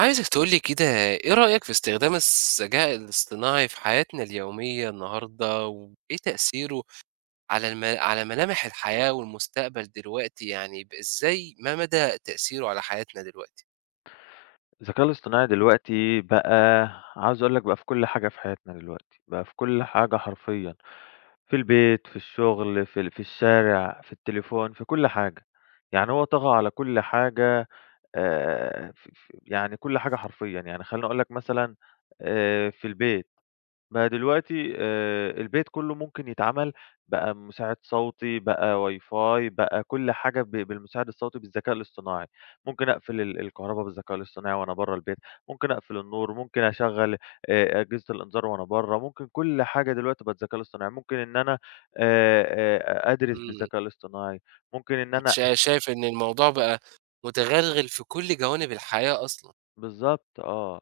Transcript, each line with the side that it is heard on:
right: عايزك تقول لي كده. إيه رأيك في استخدام الذكاء الاصطناعي في حياتنا اليومية النهاردة، وإيه تأثيره على الم على ملامح الحياة والمستقبل دلوقتي، يعني إزاي ما مدى تأثيره على حياتنا دلوقتي؟
left: الذكاء الاصطناعي دلوقتي بقى عاوز أقول لك بقى في كل حاجة في حياتنا دلوقتي، بقى في كل حاجة حرفيًا، في البيت، في الشغل، في الشارع، في التليفون، في كل حاجة، يعني هو طغى على كل حاجة ف ف يعني كل حاجة حرفيًا، يعني خلّيني أقول لك مثلًا، في البيت. ما دلوقتي البيت كُلّه ممكن يتعمل، بقى مساعد صوتي، بقى WiFi، بقى كل حاجة بالمساعد الصوتي بالذكاء الاصطناعي، ممكن أقفل الكهربا بالذكاء الاصطناعي وأنا برّه البيت، ممكن أقفل النور، ممكن أشغّل أجهزة الإنذار وأنا برّه، ممكن كل حاجة دلوقتي بقت ذكاء الاصطناعي، ممكن إن أنا آآ أدرس
right: إمم.
left: بالذكاء الاصطناعي، ممكن إن
right: أنت
left: أنا أش
right: شايف إن الموضوع بقى متغلغل في كل جوانب الحياة أصلًا.
left: بالضبط آه.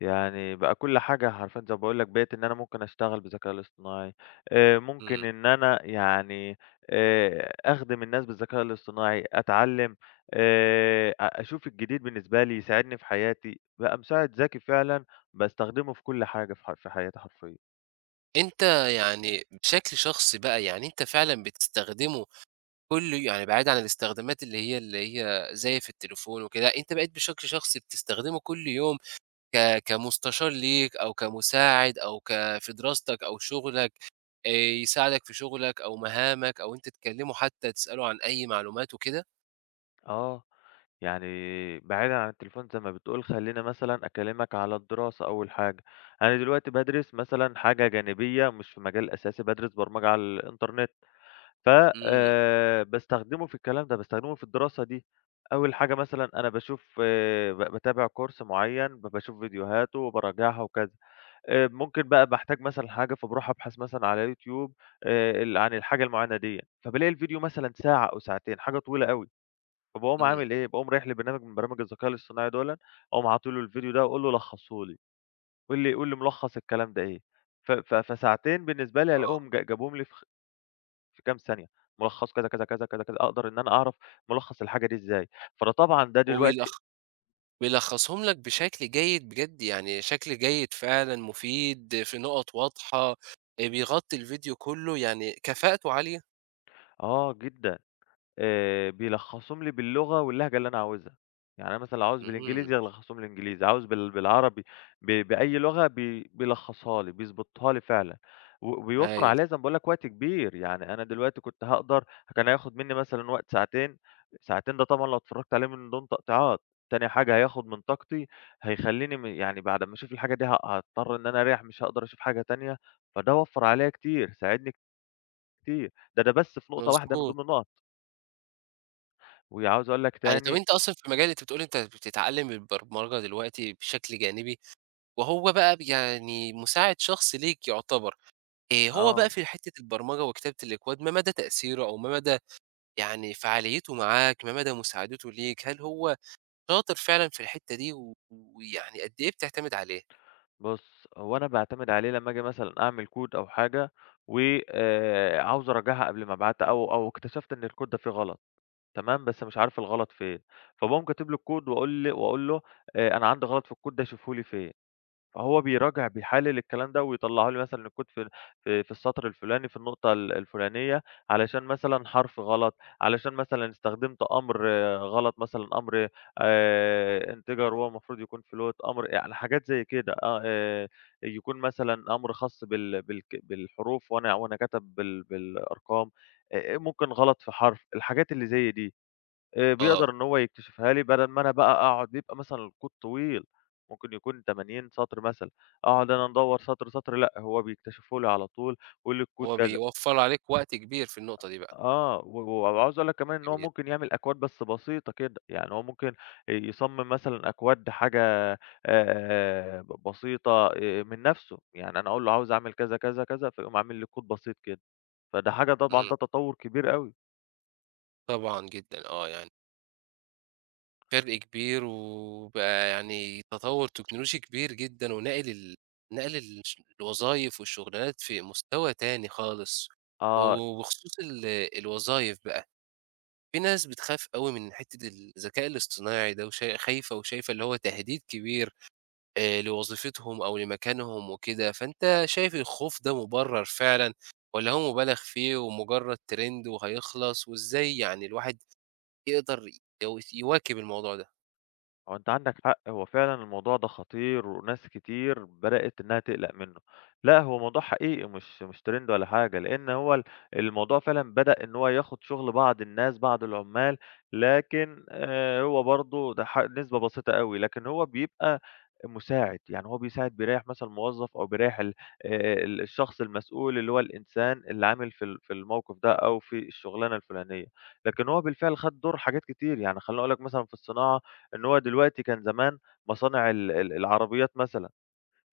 left: يعني بقى كل حاجة حرفيًا زي ما باقول لك بقيت إن أنا ممكن أشتغل بالذكاء الاصطناعي، ممكن
right: إمم.
left: إن أنا يعني أخدم الناس بالذكاء الاصطناعي، أتعلّم أ أشوف الجديد بالنسبة لي، يساعدني في حياتي، بقى مساعد ذكي فعلًا باستخدمه في كل حاجة في حياتي حرفيًا.
right: أنت يعني بشكل شخصي بقى، يعني أنت فعلًا بتستخدمه يعني بعيد عن الاستخدامات اللي هي اللي هي زي في التليفون وكده، أنت بقيت بشكل شخصي بتستخدمه كل يوم كمستشار ليك أو كمساعد أو في دراستك أو شغلك، آآ يساعدك في شغلك أو مهامك أو أنتم تتكلموا حتى تسأله عن أي معلومات وكده؟
left: آه، يعني بعيدًا عن التليفون زي ما بتقول خلّيني مثلًا أكلمك على الدراسة أول حاجة، أنا دلوقتي بادرس مثلًا حاجة جانبية مش في مجال أساسي، بادرس برمجة على الإنترنت. ف
right: إمم.
left: باستخدمه في الكلام ده، باستخدمه في الدراسة دي. أول حاجة مثلًا أنا باشوف ب باتابع كورس معيّن، باشوف فيديوهاته وباراجعها وكذا. ممكن بقى باحتاج مثلًا حاجة، فباروح أبحث مثلًا على يوتيوب ال عن الحاجة المعيّنة ديّة، فبالاقي الفيديو مثلًا ساعة أو ساعتين، حاجة طويلة أوي. فباقوم
right: إمم.
left: عامل إيه، باقوم رايح لبرنامج من برامج الذكاء الاصطناعي دُولًا، أقوم عاطي له الفيديو ده وأقول له لخّصه لي، قُل لي ملخّص الكلام ده إيه. ف ف فساعتين بالنسبة لي
right: آه.
left: ألاقيهم جابوهم لي في كام ثانية، ملخّص كذا، كذا، كذا، كذا، كذا، أقدر إن أنا أعرف ملخّص الحاجة دي إزاي، فده طبعًا ده دلوقتي
right: وبيلخ بيلخصهم لك بشكل جيد بجد، يعني شكل جيد فعلًا مفيد في نقط واضحة، بيغطي الفيديو كله، يعني كفاءته عالية.
left: آه جدًا، بيلخّصهم لي باللغة واللهجة اللي أنا عاوزها. يعني أنا مثلًا لو عاوز
right: إمم.
left: بالإنجليزي يلخّصهم لي إنجليزي، عاوز بالعربي بأي لغة بيلخّصها لي، بيضبطها لي فعلًا. وبيوفّر
right: هايل.
left: عليّا زي ما باقول لك وقت كبير، يعني أنا دلوقتي كنت هاقدر كان هياخد منّي مثلًا وقت ساعتين، ساعتين ده طبعًا لو اتفرّجت عليه من دون تقطيعات، تاني حاجة هياخد من طاقتي، هيخلّيني يعني بعد أمّا أشوف الحاجة دي هاضطر إن أنا أريّح مش هاقدر أشوف حاجة تانية، فده وفّر عليّا كتير، ساعدني كتير. ده بس في نقطة واحدة من
right: مضبوط.
left: ضمن النُقَط. وعاوز أقول لك
right: يعني طَب
left: تاني
right: أنت أصلًا في مجال، أنت بتقول أنت بتتعلم البرمجة دلوقتي بشكل جانبي. وهو بقى يعني مساعد شخص ليك يُعتبر. هو بقى
left: آه،
right: في حتّة البرمجة وكتابة الأكواد ما مدى تأثيره أو ما مدى يعني فعاليته معاك، ما مدى مساعدته ليك، هل هو شاطر فعلًا في الحتّة دي ويعني قد إيه بتعتمد عليه؟
left: بُص، هو أنا باعتمد عليه لمّا آجي مثلًا أعمل كود أو حاجة و عاوز أراجعها قبل ما أبعتها أو اكتشفت إن الكود ده فيه غلط، تمام، بس مش عارف الغلط فين، فباقوم كاتب له الكود وأقول له أنا عندي غلط في الكود ده شوفه لي فين. فهو بيراجع بيحلل الكلام ده ويطلعه لي مثلًا الكود في السطر الفلاني في النقطة الفلانية، علشان مثلًا حرف غلط، علشان مثلًا استخدمت أمر غلط مثلًا أمر integer وهو المفروض يكون float أمر يعني حاجات زي كده، يكون مثلًا أمر خاص بالحروف وأنا كاتب بالأرقام، ممكن غلط في حرف، الحاجات اللي زي دي. بيقدر
right: آه.
left: إن هو يكتشفها لي بدل ما أنا بقى أقعد بيبقى مثلًا الكود طويل، ممكن يكون 80 سطر مثلًا، أقعد أنا أدوّر سطر، سطر لأ، هو بيكتشفه لي على طول ويقول لي الكود
right: هو
left: كذا
right: بيوفّر عليك وقت كبير في النقطة دي بقى.
left: آه، وعاوز أقول لك كمان إن هو
right: جميل.
left: ممكن يعمل أكواد بس بسيطة كده، يعني هو ممكن يصمم مثلًا أكواد حاجة ب بسيطة من نَفْسه، يعني أنا أقول له عاوز أعمل كذا، كذا، كذا، فيقوم عامل لي كود بسيط كده، فده حاجة طبعًا
right: إمم.
left: ده تطوّر كبير أوي.
right: طبعًا جدًا، آه يعني فرق كبير، وبقى يعني تطوُّر تكنولوجي كبير جدًا، وناقل ال نقل الوظايف والشغلانات في مستوى تاني خالص،
left: آه.
right: وبخصوص الوظايف بقى، في ناس بتخاف أوي من حتّة الذكاء الاصطناعي ده، خايفة وشايفة اللي هو تهديد كبير لوظيفتهم أو لمكانهم وكده، فأنت شايف الخوف ده مُبرَّر فعلًا والّا هو مُبالغ فيه ومجرّد trend وهيخلص، وإزاي يعني الواحد يقدر يواكب الموضوع ده؟
left: هو أنت عندك حق، هو فعلًا الموضوع ده خطير، وناس كتير بدأت إنها تقلق منه. لأ، هو موضوع حقيقي مش ترند ولا حاجة، لإن هو الموضوع فعلًا بدأ إن هو ياخد شغل بعض الناس، بعض العمال، لكن هو برضه ده نسبة بسيطة أوي، لكن هو بيبقى مساعد، يعني هو بيساعد بيريّح مثلًا موظف أو بيريّح ال ال الشخص المسؤول اللي هو الإنسان اللي عامل في الموقف ده أو في الشغلانة الفلانية. لكن هو بالفعل خد دور حاجات كتير، يعني خلّيني أقول لك مثلًا في الصناعة إن هو دلوقتي كان زمان مصانع ال ال العربيات مثلًا،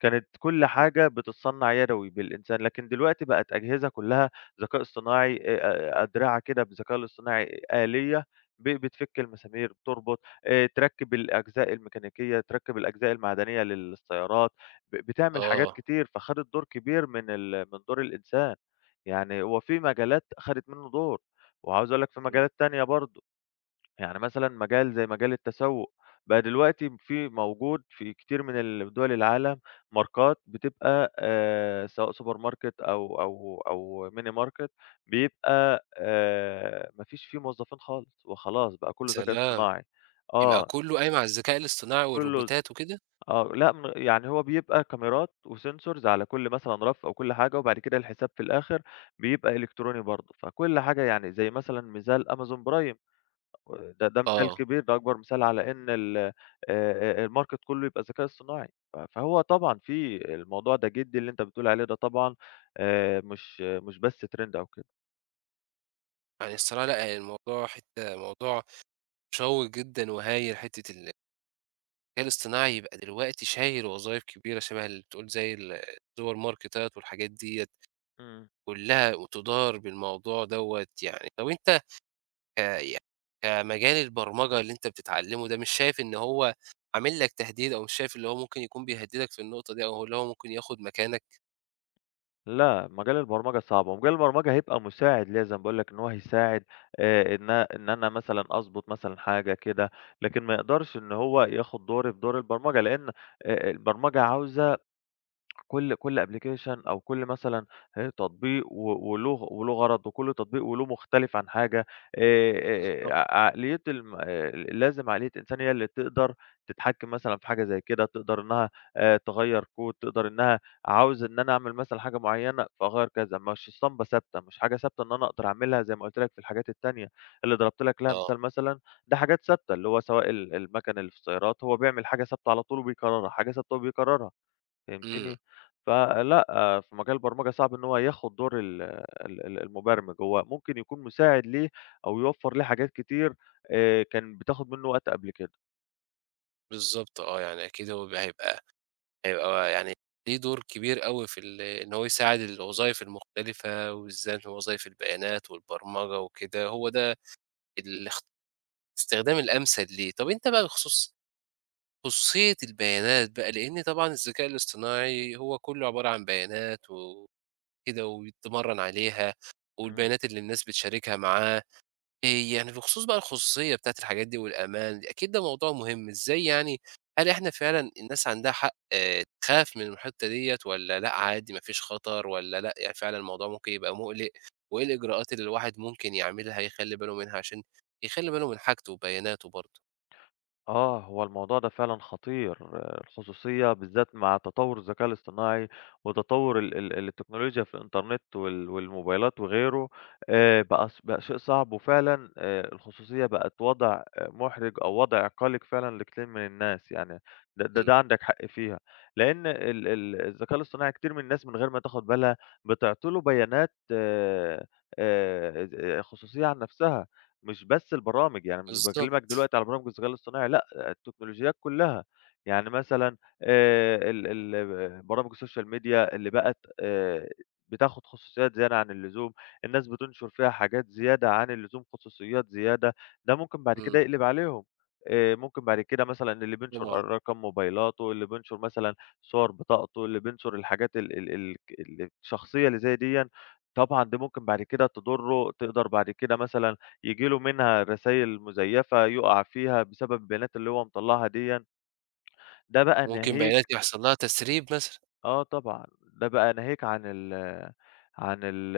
left: كانت كل
right: إمم.
left: حاجة بتتصنّع يدوي بالإنسان، لكن دلوقتي بقت أجهزة كلّها ذكاء اصطناعي أدرعة كده بالذكاء الاصطناعي آلية بتفِك المسامير، بتربط، تركِّب الأجزاء الميكانيكية، تركِّب الأجزاء المعدنية للسيارات، بتعمل حاجات
right: آه.
left: كتير، فخدت دور كبير من دور الإنسان، يعني هو في مجالات أخدت منّه دور، وعاوز أقول لك في
right: إمم.
left: مجالات تانية برضه. يعني مثلًا مجال زي مجال التسوق، بقى دلوقتي في موجود في كتير من دول العالم ماركات بتبقى سواء سوبر ماركت أو mini market بيبقى ما فيش فيه موظفين خالص، وخلاص بقى كله ذكاء
right: سلام!
left: اصطناعي.
right: يبقى
left: آه،
right: كلّه قايم على الذكاء الاصطناعي
left: كله ز
right: والروبوتات وكده؟
left: آه، لأ، يعني هو بيبقى كاميرات وsensors على كل مثلًا رف أو كل حاجة، وبعد كده الحساب في الآخر بيبقى إلكتروني برضه، فكل حاجة يعني زي مثلًا مثال Amazon Prime. ده مثال
right: آه.
left: كبير، ده أكبر مثال على إن ال الmarket كله يبقى ذكاء اصطناعي، فهو طبعًا في الموضوع ده جدي اللي أنت بتقول عليه ده طبعًا مش بس trend أو كده.
right: يعني الصراحة لأ، يعني الموضوع حتّة موضوع شيّق جدًا وهايل، حتّة الذكاء الاصطناعي يبقى دلوقتي شايل وظايف كبيرة شبه اللي بتقول زي السوبر ماركتات والحاجات ديّة
left: إمم.
right: كلّها وتدار بالموضوع دوّة يعني، طَب أنت يعني كمجال البرمجة اللي أنت بتتعلّمه ده مش شايف إن هو عامل لك تهديد، أو مش شايف اللي هو ممكن يكون بيهددك في النقطة دي أو اللي هو ممكن ياخُد مكانك؟
left: لأ، مجال البرمجة صعب، ومجال البرمجة هيبقى مساعد ليّا زي ما باقول لك إن هو هيساعد إن أنا مثلًا أضبط مثلًا حاجة كده، لكن ما يقدرش إن هو ياخد دوري في دور البرمجة، لإن البرمجة عاوزة كل أبلكيشن أو كل مثلًا تطبيق و وله وله غرض، وكل تطبيق وله مختلف عن حاجة آآ
right: بالضبط.
left: ع عقلية الم لازم عقلية إنسان هي اللي تقدر تتحكم مثلًا في حاجة زي كده، تقدر إنها تغيّر كود، تقدر إنها عاوز إن أنا أعمل مثلًا حاجة معيّنة فأغيّر كذا، مش اسطمبة ثابتة، مش حاجة ثابتة إن أنا أقدر أعملها زي ما قُلت لك في الحاجات التانية اللي ضربت لك لها
right: آه.
left: مثال مثلًا، ده حاجات ثابتة اللي هو سواء المَكَن اللي في السيارات هو بيعمل حاجة ثابتة على طول وبيكررها، حاجة ثابتة وبيكررها.
right: إمم.
left: فهمتني؟ فلأ، في مجال البرمجة صعب إن هو ياخد دور ال ال ال المبرمج، هو ممكن يكون مساعد ليه أو يوفّر ليه حاجات كتير كان بتاخد منّه وقت قبل كده.
right: بالضبط آه، يعني أكيد هو بيبقى هيبقى هيبقى يعني ليه دور كبير أوي في إن هو يساعد الوظايف المختلفة، وبالذات وظايف البيانات والبرمجة وكده، هو ده الاخت الاستخدام الأمثل ليه. طب أنت بقى بخصوص خصوصية البيانات بقى، لإن طبعًا الذكاء الاصطناعي هو كلّه عبارة عن بيانات وكده وبيتمرّن عليها،
left: إمم.
right: والبيانات اللي الناس بتشاركها معاه، يعني بخصوص بقى الخصوصية بتاعة الحاجات دي والأمان، أكيد ده موضوع مهم. إزاي يعني، هل إحنا فعلًا الناس عندها حق، آه، تخاف من الحتّة ديّة والّا لأ عادي ما فيش خطر، والّا لأ يعني فعلًا الموضوع ممكن يبقى مُقلق، وإيه الإجراءات اللي الواحد ممكن يعملها يخلّي باله منها عشان يخلّي باله من حاجته وبياناته برضه؟
left: آه، هو الموضوع ده فعلًا خطير، آه، الخصوصية بالذات مع تطوّر الذكاء الاصطناعي وتطوّر ال ال التكنولوجيا في الإنترنت والموبايلات وغيره، بقى شيء صعب وفعلًا الخصوصية بقت وضع مُحرِج أو وضع قَلِق فعلًا لكتير من الناس، يعني ده
right: إمم.
left: عندك حق فيها، لإن ال ال الذكاء الاصطناعي كتير من الناس من غير ما تاخُد بالها بتعطي له بيانات خصوصية عن نَفْسها. مش بس البرامج، يعني مش باكلمك
right: بالضبط.
left: دلوقتي على برامج الذكاء الاصطناعي لأ، التكنولوجيات كلّها، يعني مثلًا ال ال برامج السوشيال ميديا اللي بقت بتاخد خصوصيات زيادة عن اللزوم، الناس بتنشر فيها حاجات زيادة عن اللزوم، خصوصيات زيادة، ده ممكن بعد
right: إمم.
left: كده يقلب عليهم، ممكن بعد كده مثلًا اللي
right: طبعًا.
left: بينشر رقم موبايلاته، اللي بينشر مثلًا صور بطاقته، اللي بينشر الحاجات ال ال ال الشخصية اللي زي ديًا، طبعًا دي ممكن بعد كده تضره، تقدر بعد كده مثلًا ييجي له منها رسايل مزيفة، يُقع فيها بسبب البيانات اللي هو مطلّعها ديًّا، ده بقى
right: ممكن
left: ناهيك
right: بيانات يحصل لها تسريب مثلًا.
left: آه طبعًا، ده بقى ناهيك عن ال عن ال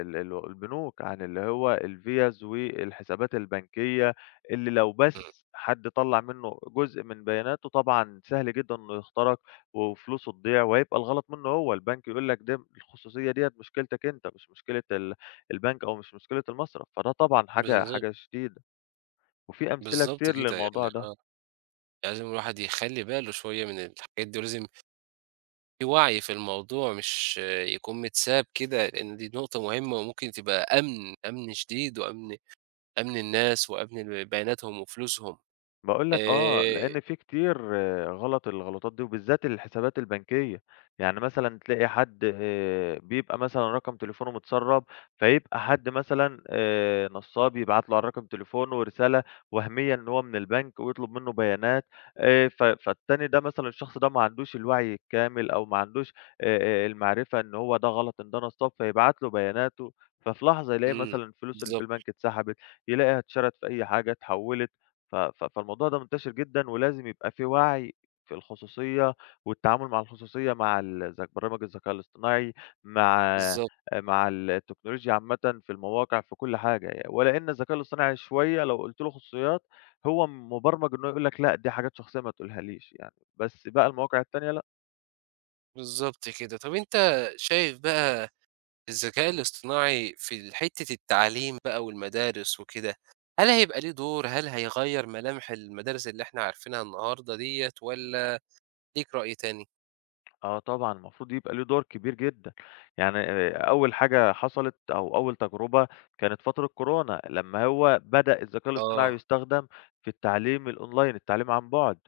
left: ال ال البنوك، عن اللي هو الفيَّز والحسابات البنكية، اللي لو
right: إمم.
left: بس حد طلّع منه جزء من بياناته طبعًا سهل جدًا إنه يخترق وفلوسه تضيع، وهيبقى الغلط منه هو، البنك يقول لك ده الخصوصية ديّة مشكلتك أنت، مش مشكلة البنك أو مش مشكلة المصرف، فده طبعًا حاجة
right: بالضبط.
left: حاجة شديدة. وفي أمثلة
right: بالضبط
left: كتير
right: كده يعني
left: للموضوع ده.
right: آه، يعني لازم الواحد يخلّي باله شوية من الحاجات دي، ولازم في وعي في الموضوع، مش يكون متساب كده، لإن دي نقطة مهمة وممكن تبقى أمن، أمن شديد، وأمن الناس وأمن بياناتهم وفلوسهم.
left: باقول لك آه،
right: آآ
left: لإن في كتير آه، غلط الغلطات دي، وبالذات الحسابات البنكية، يعني مثلًا تلاقي حد بيبقى مثلًا رقم تليفونه متسرّب، فيبقى حد مثلًا نصّاب يبعت له على رقم تليفونه رسالة وهمية إن هو من البنك ويطلب منه بيانات ف فالتاني ده مثلًا الشخص ده ما عندوش الوعي الكامل أو ما عندوش المعرفة إن هو ده غلط، إن ده نصّاب، فيبعت له بياناته، ففي لحظة يلاقي
right: إمم.
left: مثلًا الفلوس اللي في
right: بالضبط.
left: البنك اتسحبت، يلاقيها اتشرت في أي حاجة، اتحوّلت، ف ف فالموضوع ده منتشر جدًا، ولازم يبقى في وعي في الخصوصية والتعامل مع الخصوصية مع ال ذك برامج الذكاء الاصطناعي، مع
right: بالضبط.
left: مع التكنولوجيا عامةً في المواقع، في كل حاجة، يعني. ولأن الذكاء الاصطناعي شوية لو قُلت له خصوصيات هو مبرمج إنه يقول لك لأ، دي حاجات شخصية ما تقولها ليش يعني، بس بقى المواقع التانية لأ.
right: بالضبط كده. طَب أنت شايف بقى الذكاء الاصطناعي في حتة التعليم بقى والمدارس وكده، هل هيبقى ليه دور، هل هيغيّر ملامح المدارس اللي إحنا عارفينها النهارده ديّة، والّا ليك رأي تاني؟
left: آه طبعًا، المفروض يبقى له دور كبير جدًا، يعني أول حاجة حصلت أو أول تجربة كانت فترة كورونا، لمّا هو بدأ الذكاء الاصطناعي
right: آه.
left: يُستخدم في التعليم الأونلاين، التعليم عن بُعد،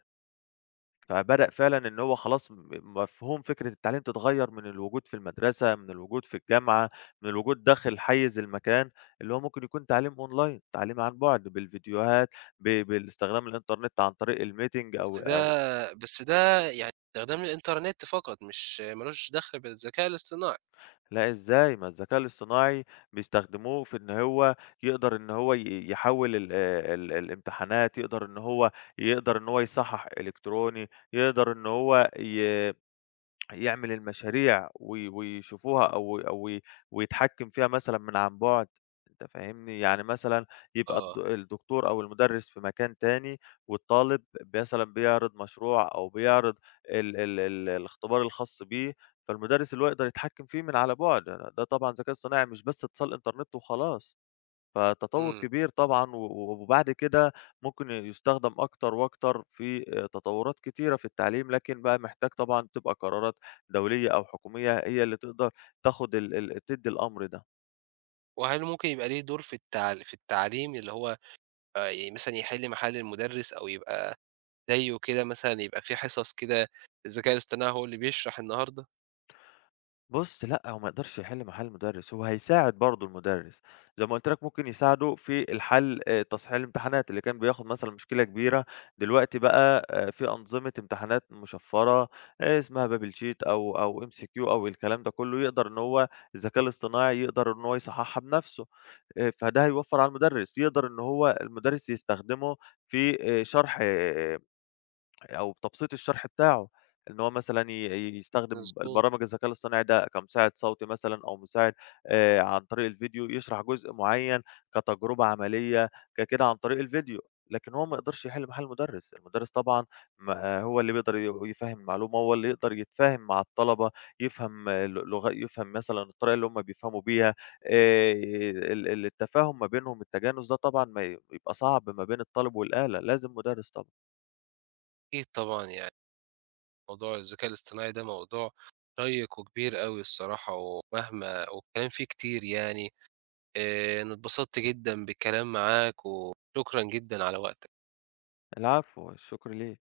left: فبدأ فعلًا إن هو خلاص مفهوم فكرة التعليم تتغيّر من الوجود في المدرسة، من الوجود في الجامعة، من الوجود داخل حيّز المكان، اللي هو ممكن يكون تعليم أونلاين، تعليم عن بُعد بالفيديوهات، بالاستخدام الإنترنت عن طريق الmeeting أو
right: بس
left: أو
right: ده بس ده يعني استخدام للإنترنت فقط، مش ما لوش دخل بالذكاء الاصطناعي.
left: لأ إزاي؟ ما الذكاء الاصطناعي بيستخدموه في إن هو يقدر إن هو يحوّل ال ال الامتحانات، يقدر إن هو يصحّح إلكتروني، يقدر إن هو يعمل المشاريع ويشوفوها أو أو ي ويتحكّم فيها مثلًا من عن بُعد، أنت فاهمني؟ يعني مثلًا يبقى
right: آه.
left: الدكتور أو المدرس في مكان تاني والطالب مثلًا بيعرض مشروع أو بيعرض ال ال ال الاختبار الخاص بيه، فالمدرس اللي هو يقدر يتحكّم فيه من على بُعد، ده طبعًا ذكاء اصطناعي مش بس اتصال إنترنت وخلاص. فتطوّر
right: إمم.
left: كبير طبعًا، و و وبعد كده ممكن يُستخدم أكتر وأكتر في تطوّرات كتيرة في التعليم، لكن بقى محتاج طبعًا تبقى قرارات دولية أو حكومية هي اللي تقدر تاخد ال ال تدّي الأمر ده.
right: وهل ممكن يبقى ليه دور في التعليم اللي هو مثلًا يحل محل المدرس، أو يبقى زيه كده مثلًا، يبقى في حصص كده الذكاء الاصطناعي هو اللي بيشرح النهارده؟
left: بُص، لأ، هو ما يقدرش يحل محل المدرس، هو هيساعد برضه المدرس، زي ما قُلت لك ممكن يساعده في الحل، تصحيح الامتحانات اللي كان بياخد مثلًا مشكلة كبيرة، دلوقتي بقى في أنظمة امتحانات مشفرة اسمها بابل شيت أو MCQ أو الكلام ده كله، يقدر إن هو الذكاء الاصطناعي يقدر إن هو يصححها بنفسه، فده هيوفر على المدرس، يقدر إن هو المدرس يستخدمه في شرح أو بتبسيط الشرح بتاعه، إن هو مثلًا يستخدم
right: مضبوط.
left: البرامج الذكاء الاصطناعي ده كمساعد صوتي مثلًا أو مساعد عن طريق الفيديو، يشرح جزء معيّن كتجربة عملية ككده عن طريق الفيديو، لكن هو ما يقدرش يحل محل المدرس، المدرس طبعًا ما آه، هو اللي بيقدر يفهّم المعلومة، هو اللي يقدر يتفاهم مع الطلبة، يفهم ل لغ يفهم مثلًا الطريقة اللي هم بيفهموا بيها آآ ال ال التفاهم ما بينهم، التجانس ده طبعًا ما ي بيبقى صعب ما بين الطالب والآلة، لازم مدرس طبعًا.
right: أكيد طبعًا يعني موضوع الذكاء الاصطناعي ده موضوع شيّق وكبير أوي الصراحة، ومهما والكلام فيه كتير يعني. أنا اتبسطت جدًا بالكلام معاك، وشكرًا جدًا على وقتك.
left: العفو، الشكر ليك.